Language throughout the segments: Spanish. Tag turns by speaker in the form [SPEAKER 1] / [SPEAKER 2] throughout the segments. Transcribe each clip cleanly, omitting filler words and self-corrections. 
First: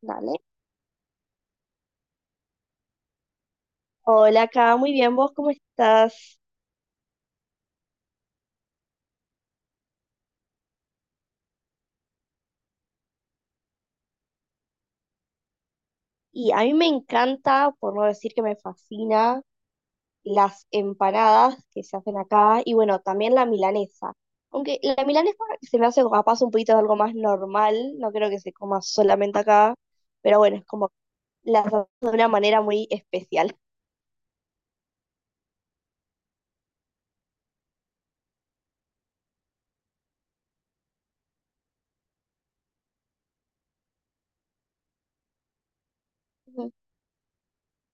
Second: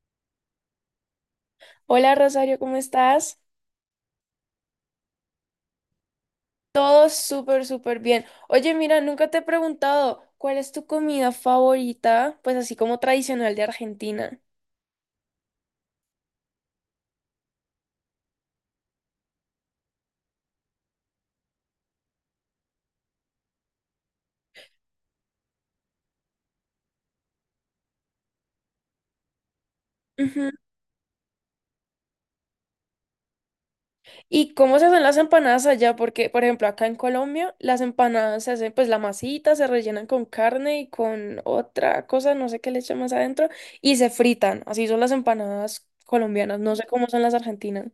[SPEAKER 1] Dale.
[SPEAKER 2] Hola Rosario, ¿cómo estás?
[SPEAKER 1] Hola, acá, muy bien, ¿vos cómo estás?
[SPEAKER 2] Todo súper, súper bien. Oye, mira, nunca te he preguntado cuál es tu comida favorita, pues así como tradicional de Argentina.
[SPEAKER 1] Y a mí me encanta, por no decir que me fascina, las empanadas que se hacen acá y bueno, también la milanesa. Aunque la milanesa se me hace capaz un poquito de algo más normal, no creo que se coma solamente acá, pero
[SPEAKER 2] Ujú.
[SPEAKER 1] bueno, es como la hacemos de una manera muy especial.
[SPEAKER 2] ¿Y cómo se hacen las empanadas allá? Porque, por ejemplo, acá en Colombia, las empanadas se hacen, pues la masita se rellenan con carne y con otra cosa, no sé qué le echan más adentro, y se fritan. Así son las empanadas colombianas, no sé cómo son las argentinas.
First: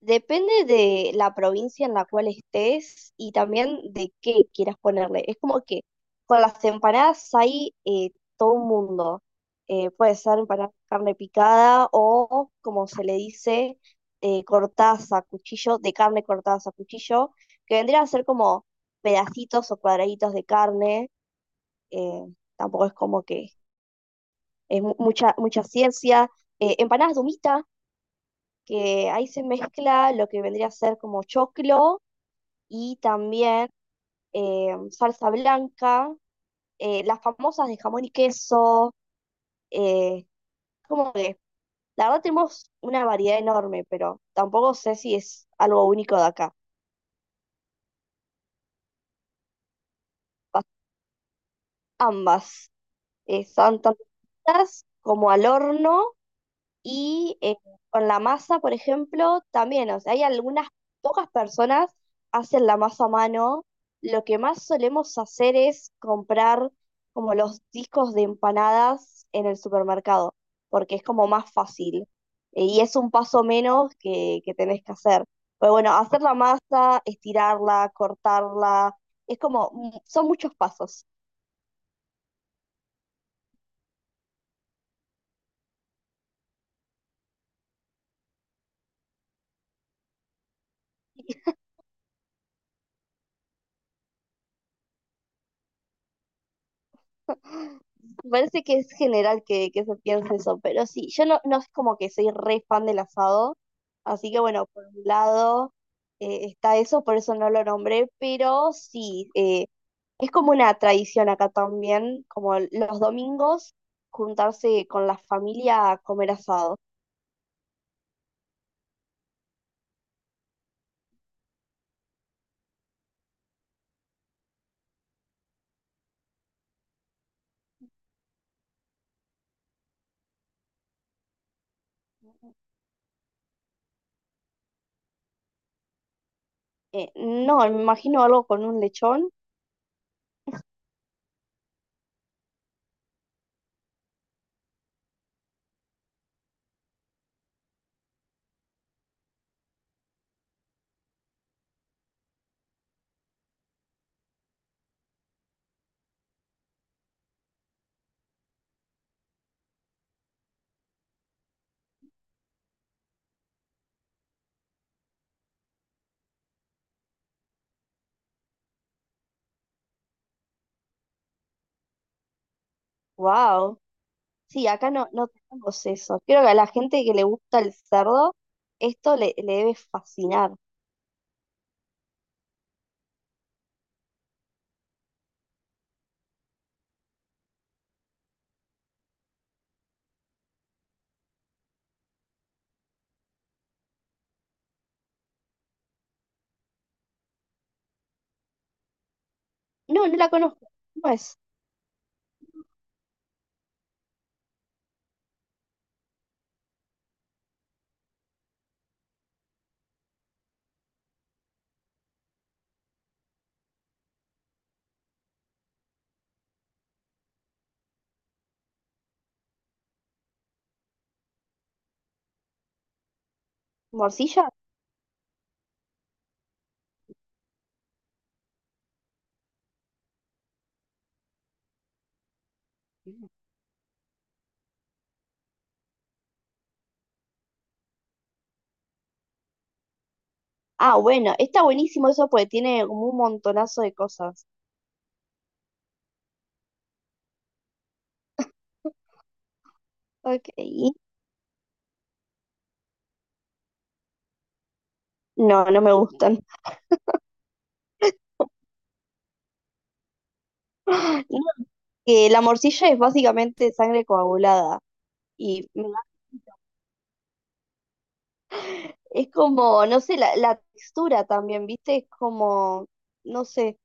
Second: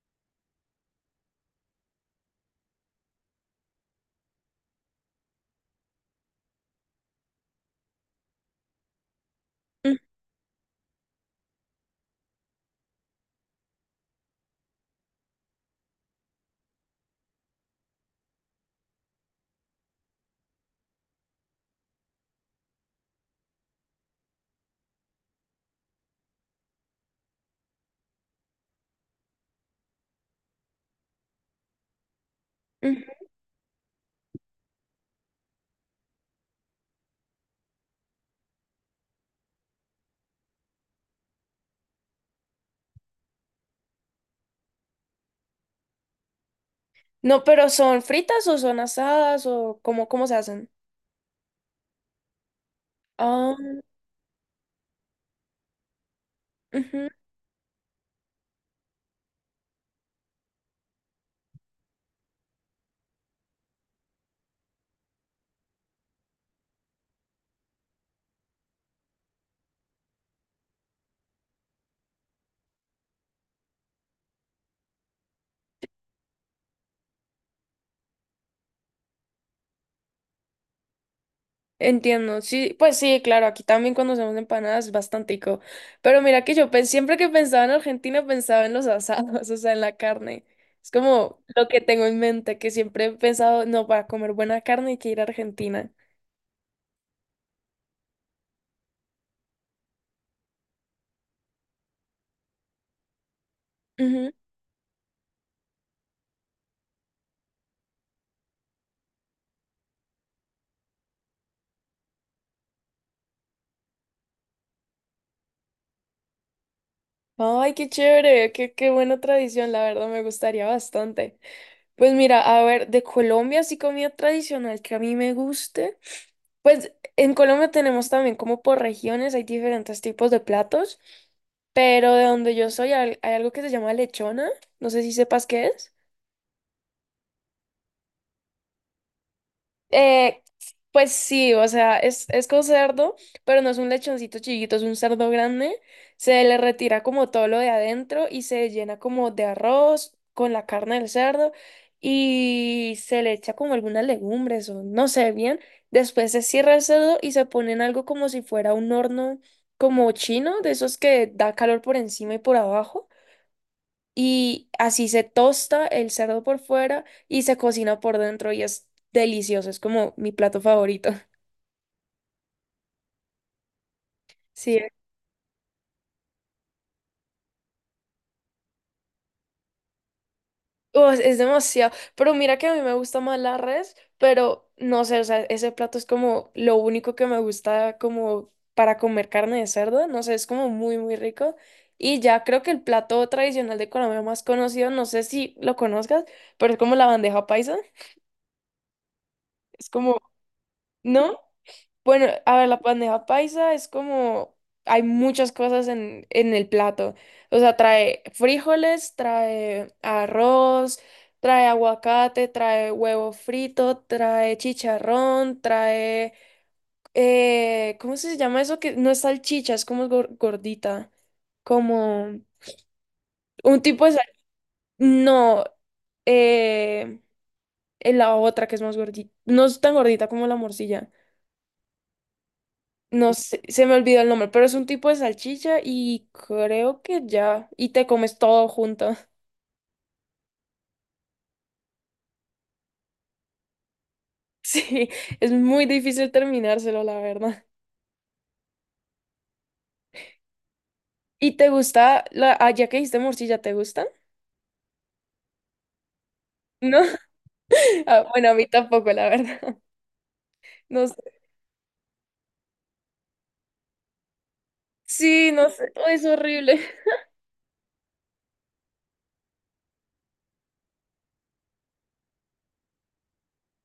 [SPEAKER 1] Depende de la provincia en la cual estés y también de qué quieras ponerle. Es como que con las empanadas hay todo un mundo.
[SPEAKER 2] Mm,
[SPEAKER 1] Puede ser empanada de carne picada o, como se le dice, cortaza, cuchillo, de carne cortaza, cuchillo, que vendrían a ser como pedacitos o cuadraditos de carne. eh, Tampoco es como que es mucha, mucha ciencia. Empanadas de humita, que ahí se mezcla lo que vendría a ser como choclo y
[SPEAKER 2] ujú.
[SPEAKER 1] también salsa blanca, las famosas de jamón y queso, eh, como que la verdad tenemos una variedad enorme, pero tampoco sé si es algo único de acá.
[SPEAKER 2] No, pero ¿son fritas o son asadas o cómo, cómo se
[SPEAKER 1] Pas-
[SPEAKER 2] hacen?
[SPEAKER 1] Ambas
[SPEAKER 2] Ah,
[SPEAKER 1] están tanto fritas como al horno.
[SPEAKER 2] ujú.
[SPEAKER 1] Y con la masa, por ejemplo, también, o sea, hay algunas pocas personas hacen la masa a mano. Lo que más solemos hacer es comprar como los discos de empanadas en el supermercado, porque es como más fácil. Y es un paso menos que tenés que hacer. Pero bueno, hacer la masa, estirarla, cortarla, es como, son muchos pasos.
[SPEAKER 2] Entiendo, sí, pues sí, claro, aquí también cuando hacemos empanadas es bastantico. Pero mira que siempre que pensaba en Argentina pensaba en los asados, o sea, en la carne. Es como lo que tengo en mente, que siempre he pensado, no, para comer buena carne hay que ir a Argentina.
[SPEAKER 1] Me parece que es general que se piense eso, pero sí, yo no, no es como que soy re fan del asado,
[SPEAKER 2] Ujú.
[SPEAKER 1] así que bueno, por un lado está eso, por eso no lo nombré, pero sí, es como una tradición acá también, como los domingos juntarse con la familia a comer asado.
[SPEAKER 2] Ay, qué chévere, qué, qué buena tradición, la verdad me gustaría bastante. Pues mira, a ver, de Colombia, así comida tradicional que a mí me guste. Pues en Colombia tenemos también como por regiones, hay diferentes tipos de platos, pero de donde yo soy hay, hay algo que se llama lechona, no sé si sepas qué es.
[SPEAKER 1] No, me imagino algo con un lechón,
[SPEAKER 2] Eh, pues sí, o sea, es con cerdo, pero no es un lechoncito chiquito, es un cerdo grande. Se le retira como todo lo de adentro y se llena como de arroz con la carne del cerdo y se le echa como algunas legumbres o no sé bien. Después se cierra el cerdo y se pone en algo como si fuera un horno como chino, de esos que da calor por encima y por abajo y así se tosta el cerdo por fuera y se cocina por dentro y es delicioso, es como mi plato favorito.
[SPEAKER 1] wow. Sí,
[SPEAKER 2] Sí,
[SPEAKER 1] acá no, no tenemos eso. Creo que a la gente que le gusta el cerdo, le debe fascinar.
[SPEAKER 2] Oh, es demasiado, pero mira que a mí me gusta más la res, pero no sé, o sea, ese plato es como lo único que me gusta como para comer carne de cerdo, no sé, es como muy, muy rico. Y ya creo que el plato tradicional de Colombia más conocido, no sé si lo conozcas, pero es como la bandeja paisa, es
[SPEAKER 1] No, no
[SPEAKER 2] como,
[SPEAKER 1] la conozco, ¿cómo es?
[SPEAKER 2] ¿no? Bueno, a ver, la bandeja paisa es como, hay muchas cosas en el plato. O sea, trae frijoles, trae arroz, trae aguacate, trae huevo frito, trae chicharrón, trae, ¿cómo se llama eso? Que no es salchicha, es como gordita, como un tipo de
[SPEAKER 1] ¿Morcilla?
[SPEAKER 2] No, eh, en la otra que es más gordita, no es tan gordita como la morcilla.
[SPEAKER 1] Mm.
[SPEAKER 2] No sé, se me olvidó el nombre, pero es un tipo de salchicha y creo que ya. Y te comes todo junto.
[SPEAKER 1] Ah, bueno, está buenísimo eso porque tiene como un montonazo de cosas.
[SPEAKER 2] Sí, es muy difícil terminárselo, la verdad.
[SPEAKER 1] Ok.
[SPEAKER 2] ¿Y te gusta la, ah, ya que dijiste morcilla, ¿te gusta?
[SPEAKER 1] No, no me gustan.
[SPEAKER 2] No. Ah, bueno, a mí tampoco, la verdad. No sé.
[SPEAKER 1] No, que la morcilla es básicamente sangre coagulada.
[SPEAKER 2] Sí,
[SPEAKER 1] Y
[SPEAKER 2] no
[SPEAKER 1] me
[SPEAKER 2] sé,
[SPEAKER 1] da-
[SPEAKER 2] oh, es horrible.
[SPEAKER 1] es como, no sé, la textura también, ¿viste? Es como, no sé,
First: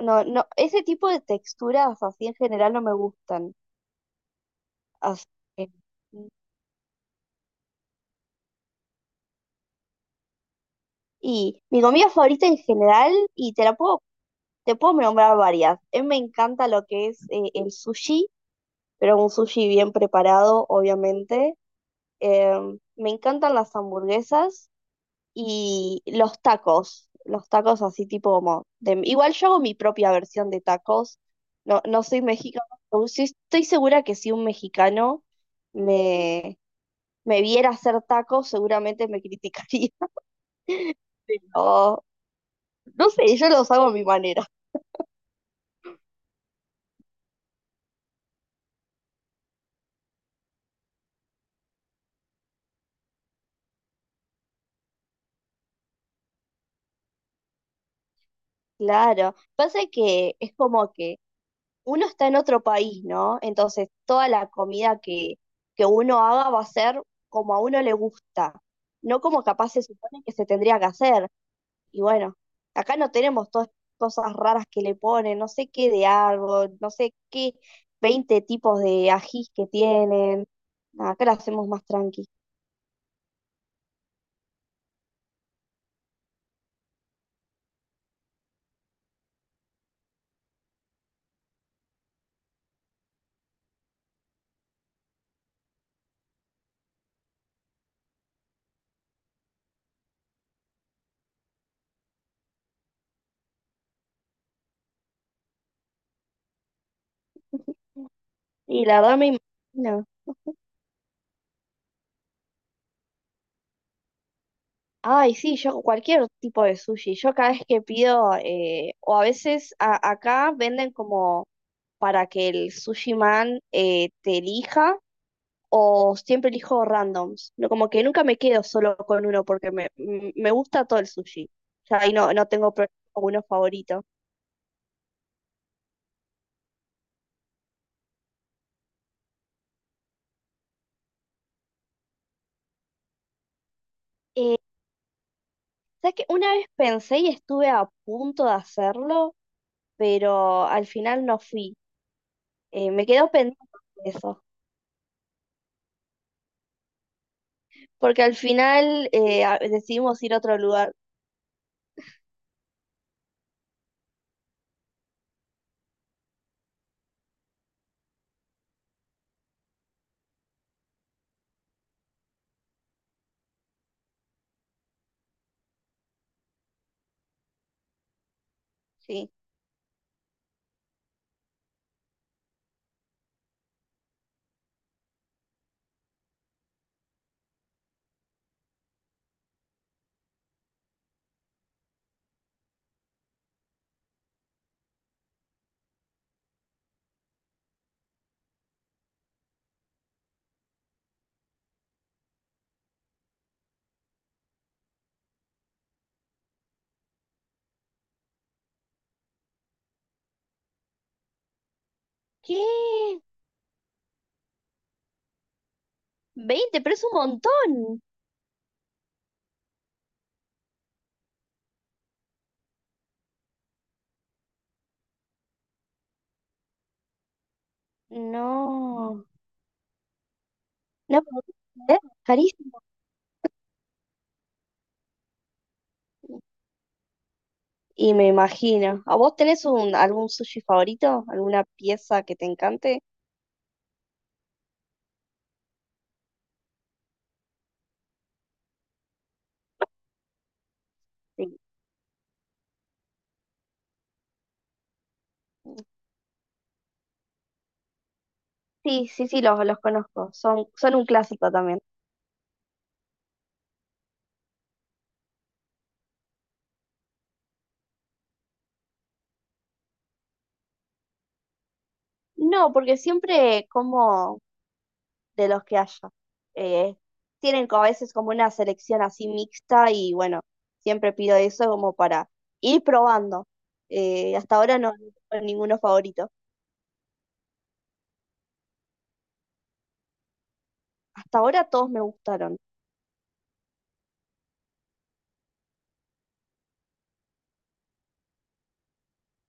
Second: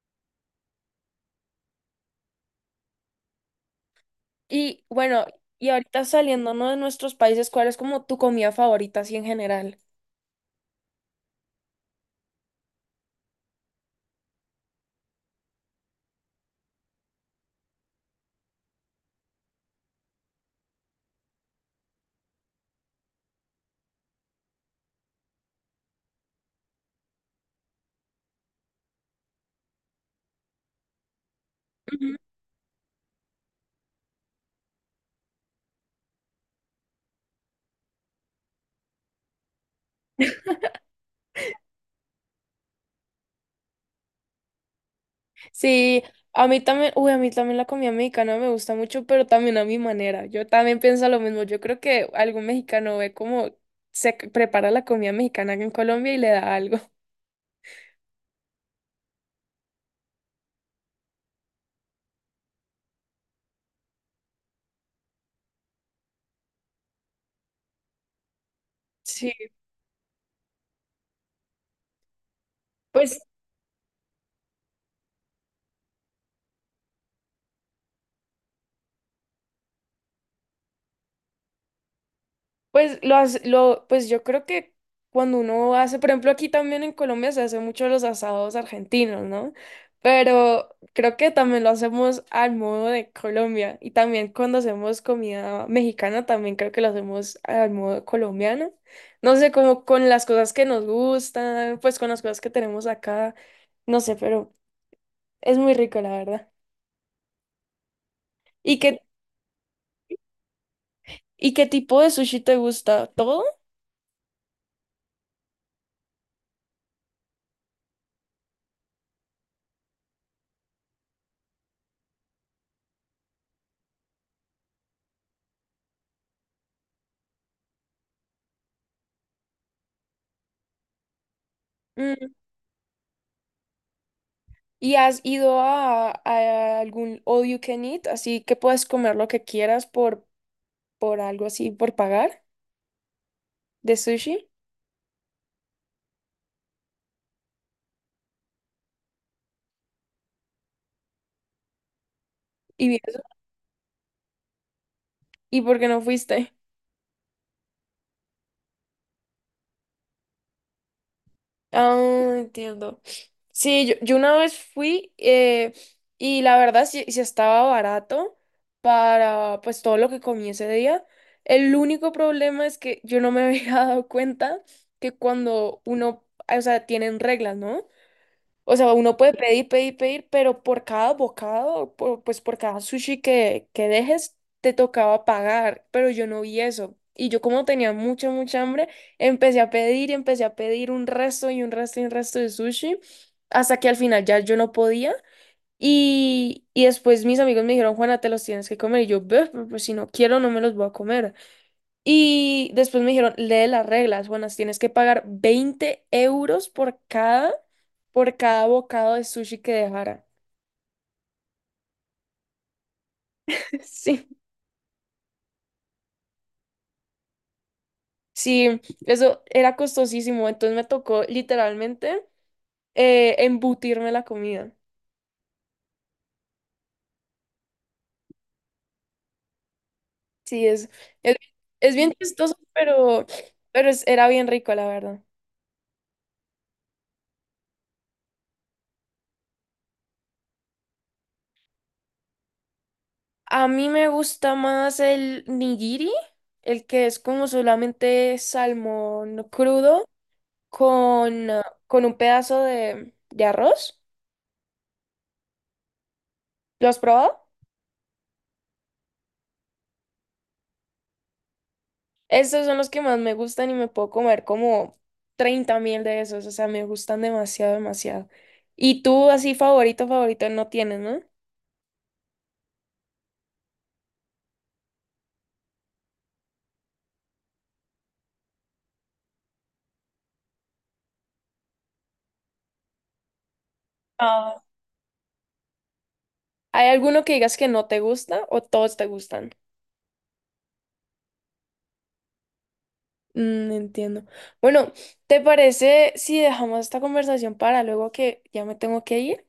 [SPEAKER 1] no, no, ese tipo de texturas así en general no me gustan.
[SPEAKER 2] Y bueno,
[SPEAKER 1] Así
[SPEAKER 2] y
[SPEAKER 1] que-
[SPEAKER 2] ahorita saliendo, ¿no? de nuestros países, ¿cuál es como tu comida favorita así en general?
[SPEAKER 1] y mi comida favorita en general, y te puedo nombrar varias. A mí me encanta lo que es el sushi, pero un sushi bien preparado, obviamente. Eh, me encantan las hamburguesas y los tacos así tipo como... igual yo hago mi propia versión de tacos, no, no soy mexicano, pero sí estoy segura que si un mexicano me, me viera hacer tacos, seguramente me criticaría. O no sé, yo los hago a mi manera.
[SPEAKER 2] Sí, a mí también, uy, a mí también la comida mexicana me gusta mucho, pero también a mi manera. Yo también pienso lo mismo. Yo creo que algún mexicano ve cómo prepara la comida mexicana en Colombia y le da algo.
[SPEAKER 1] Claro, pasa que es como que uno está en otro país, ¿no? Entonces, toda la comida que uno haga va a ser como a uno le gusta, no
[SPEAKER 2] Sí,
[SPEAKER 1] como capaz se supone que se tendría que hacer. Y bueno, acá no
[SPEAKER 2] pues
[SPEAKER 1] tenemos todas estas cosas raras que le ponen, no sé qué de árbol, no sé qué 20 tipos de ajís que tienen. Nada, acá lo hacemos más tranqui.
[SPEAKER 2] Pues yo creo que cuando uno hace, por ejemplo, aquí también en Colombia se hace mucho los asados argentinos, ¿no? Pero creo que también lo hacemos al modo de Colombia y también cuando hacemos comida mexicana también creo que lo hacemos al modo colombiano. No sé, como con las cosas que nos gustan, pues con las cosas que tenemos acá, no sé, pero es muy rico, la verdad. ¿Y
[SPEAKER 1] Y
[SPEAKER 2] qué
[SPEAKER 1] la verdad me imagino.
[SPEAKER 2] ¿Y qué tipo de sushi te gusta? ¿Todo?
[SPEAKER 1] Ay, sí, yo cualquier tipo de sushi. Yo cada vez que pido, o a veces acá venden como para que el sushi man te elija, o siempre elijo randoms. No, como que nunca me quedo solo con uno porque me gusta todo el sushi. Ya ahí no,
[SPEAKER 2] Mm,
[SPEAKER 1] no tengo uno favorito.
[SPEAKER 2] ¿Y has ido a algún all you can eat? Así que puedes comer lo que quieras por algo así, por pagar de sushi.
[SPEAKER 1] Eh, ¿Sabes qué? Una vez pensé y estuve a punto de hacerlo, pero al final no fui.
[SPEAKER 2] ¿Y, vi-
[SPEAKER 1] Me quedo pendiente de eso.
[SPEAKER 2] ¿Y por qué no fuiste?
[SPEAKER 1] Porque al final decidimos ir a otro lugar.
[SPEAKER 2] Ah, entiendo. Sí, yo una vez fui y la verdad sí, sí estaba barato para pues todo lo que comí ese día. El único problema es que yo no me había dado cuenta que cuando uno, o sea, tienen reglas, ¿no? O sea, uno
[SPEAKER 1] Sí.
[SPEAKER 2] puede pedir, pedir, pedir, pero por cada bocado, pues por cada sushi que dejes, te tocaba pagar, pero yo no vi eso. Y yo como tenía mucha, mucha hambre, empecé a pedir y empecé a pedir un resto y un resto y un resto de sushi, hasta que al final ya yo no podía. Y después mis amigos me dijeron, Juana, te los tienes que comer. Y yo, "Beh, pero pues si no quiero, no me los voy a comer". Y después me dijeron, lee las reglas, buenas, tienes que pagar 20 euros por cada bocado de sushi que dejara.
[SPEAKER 1] ¿Qué?
[SPEAKER 2] Sí.
[SPEAKER 1] 20 pero es un montón.
[SPEAKER 2] Sí, eso era costosísimo, entonces me tocó literalmente embutirme la comida.
[SPEAKER 1] No.
[SPEAKER 2] Sí,
[SPEAKER 1] No
[SPEAKER 2] es,
[SPEAKER 1] puedo
[SPEAKER 2] es
[SPEAKER 1] creer,
[SPEAKER 2] bien chistoso,
[SPEAKER 1] carísimo.
[SPEAKER 2] pero era bien rico, la verdad.
[SPEAKER 1] Y me imagino. ¿A vos tenés un, algún sushi favorito? ¿Alguna pieza que te encante?
[SPEAKER 2] A mí me gusta más el nigiri, el que es como solamente salmón crudo con,
[SPEAKER 1] Sí.
[SPEAKER 2] ah, con un pedazo de arroz. ¿Lo has probado?
[SPEAKER 1] Sí, sí, sí, los conozco. Son, son un clásico también.
[SPEAKER 2] Estos son los que más me gustan y me puedo comer como 30.000 de esos. O sea, me gustan demasiado, demasiado. Y tú así favorito, favorito no tienes, ¿no?
[SPEAKER 1] No, porque siempre como de los que haya. Eh, tienen como a veces como una selección así mixta y bueno, siempre pido eso como para ir probando. Hasta
[SPEAKER 2] Ah.
[SPEAKER 1] ahora no no tengo ninguno favorito.
[SPEAKER 2] ¿Hay alguno que digas que no te gusta o todos te gustan?
[SPEAKER 1] Hasta ahora todos me gustaron.
[SPEAKER 2] Mm, entiendo. Bueno, ¿te parece si dejamos esta conversación para luego que ya me tengo que ir?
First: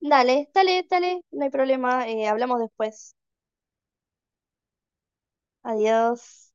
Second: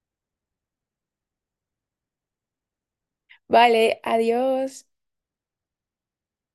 [SPEAKER 1] Dale, dale, dale, no hay problema, hablamos después.
[SPEAKER 2] Vale, adiós.
[SPEAKER 1] Adiós.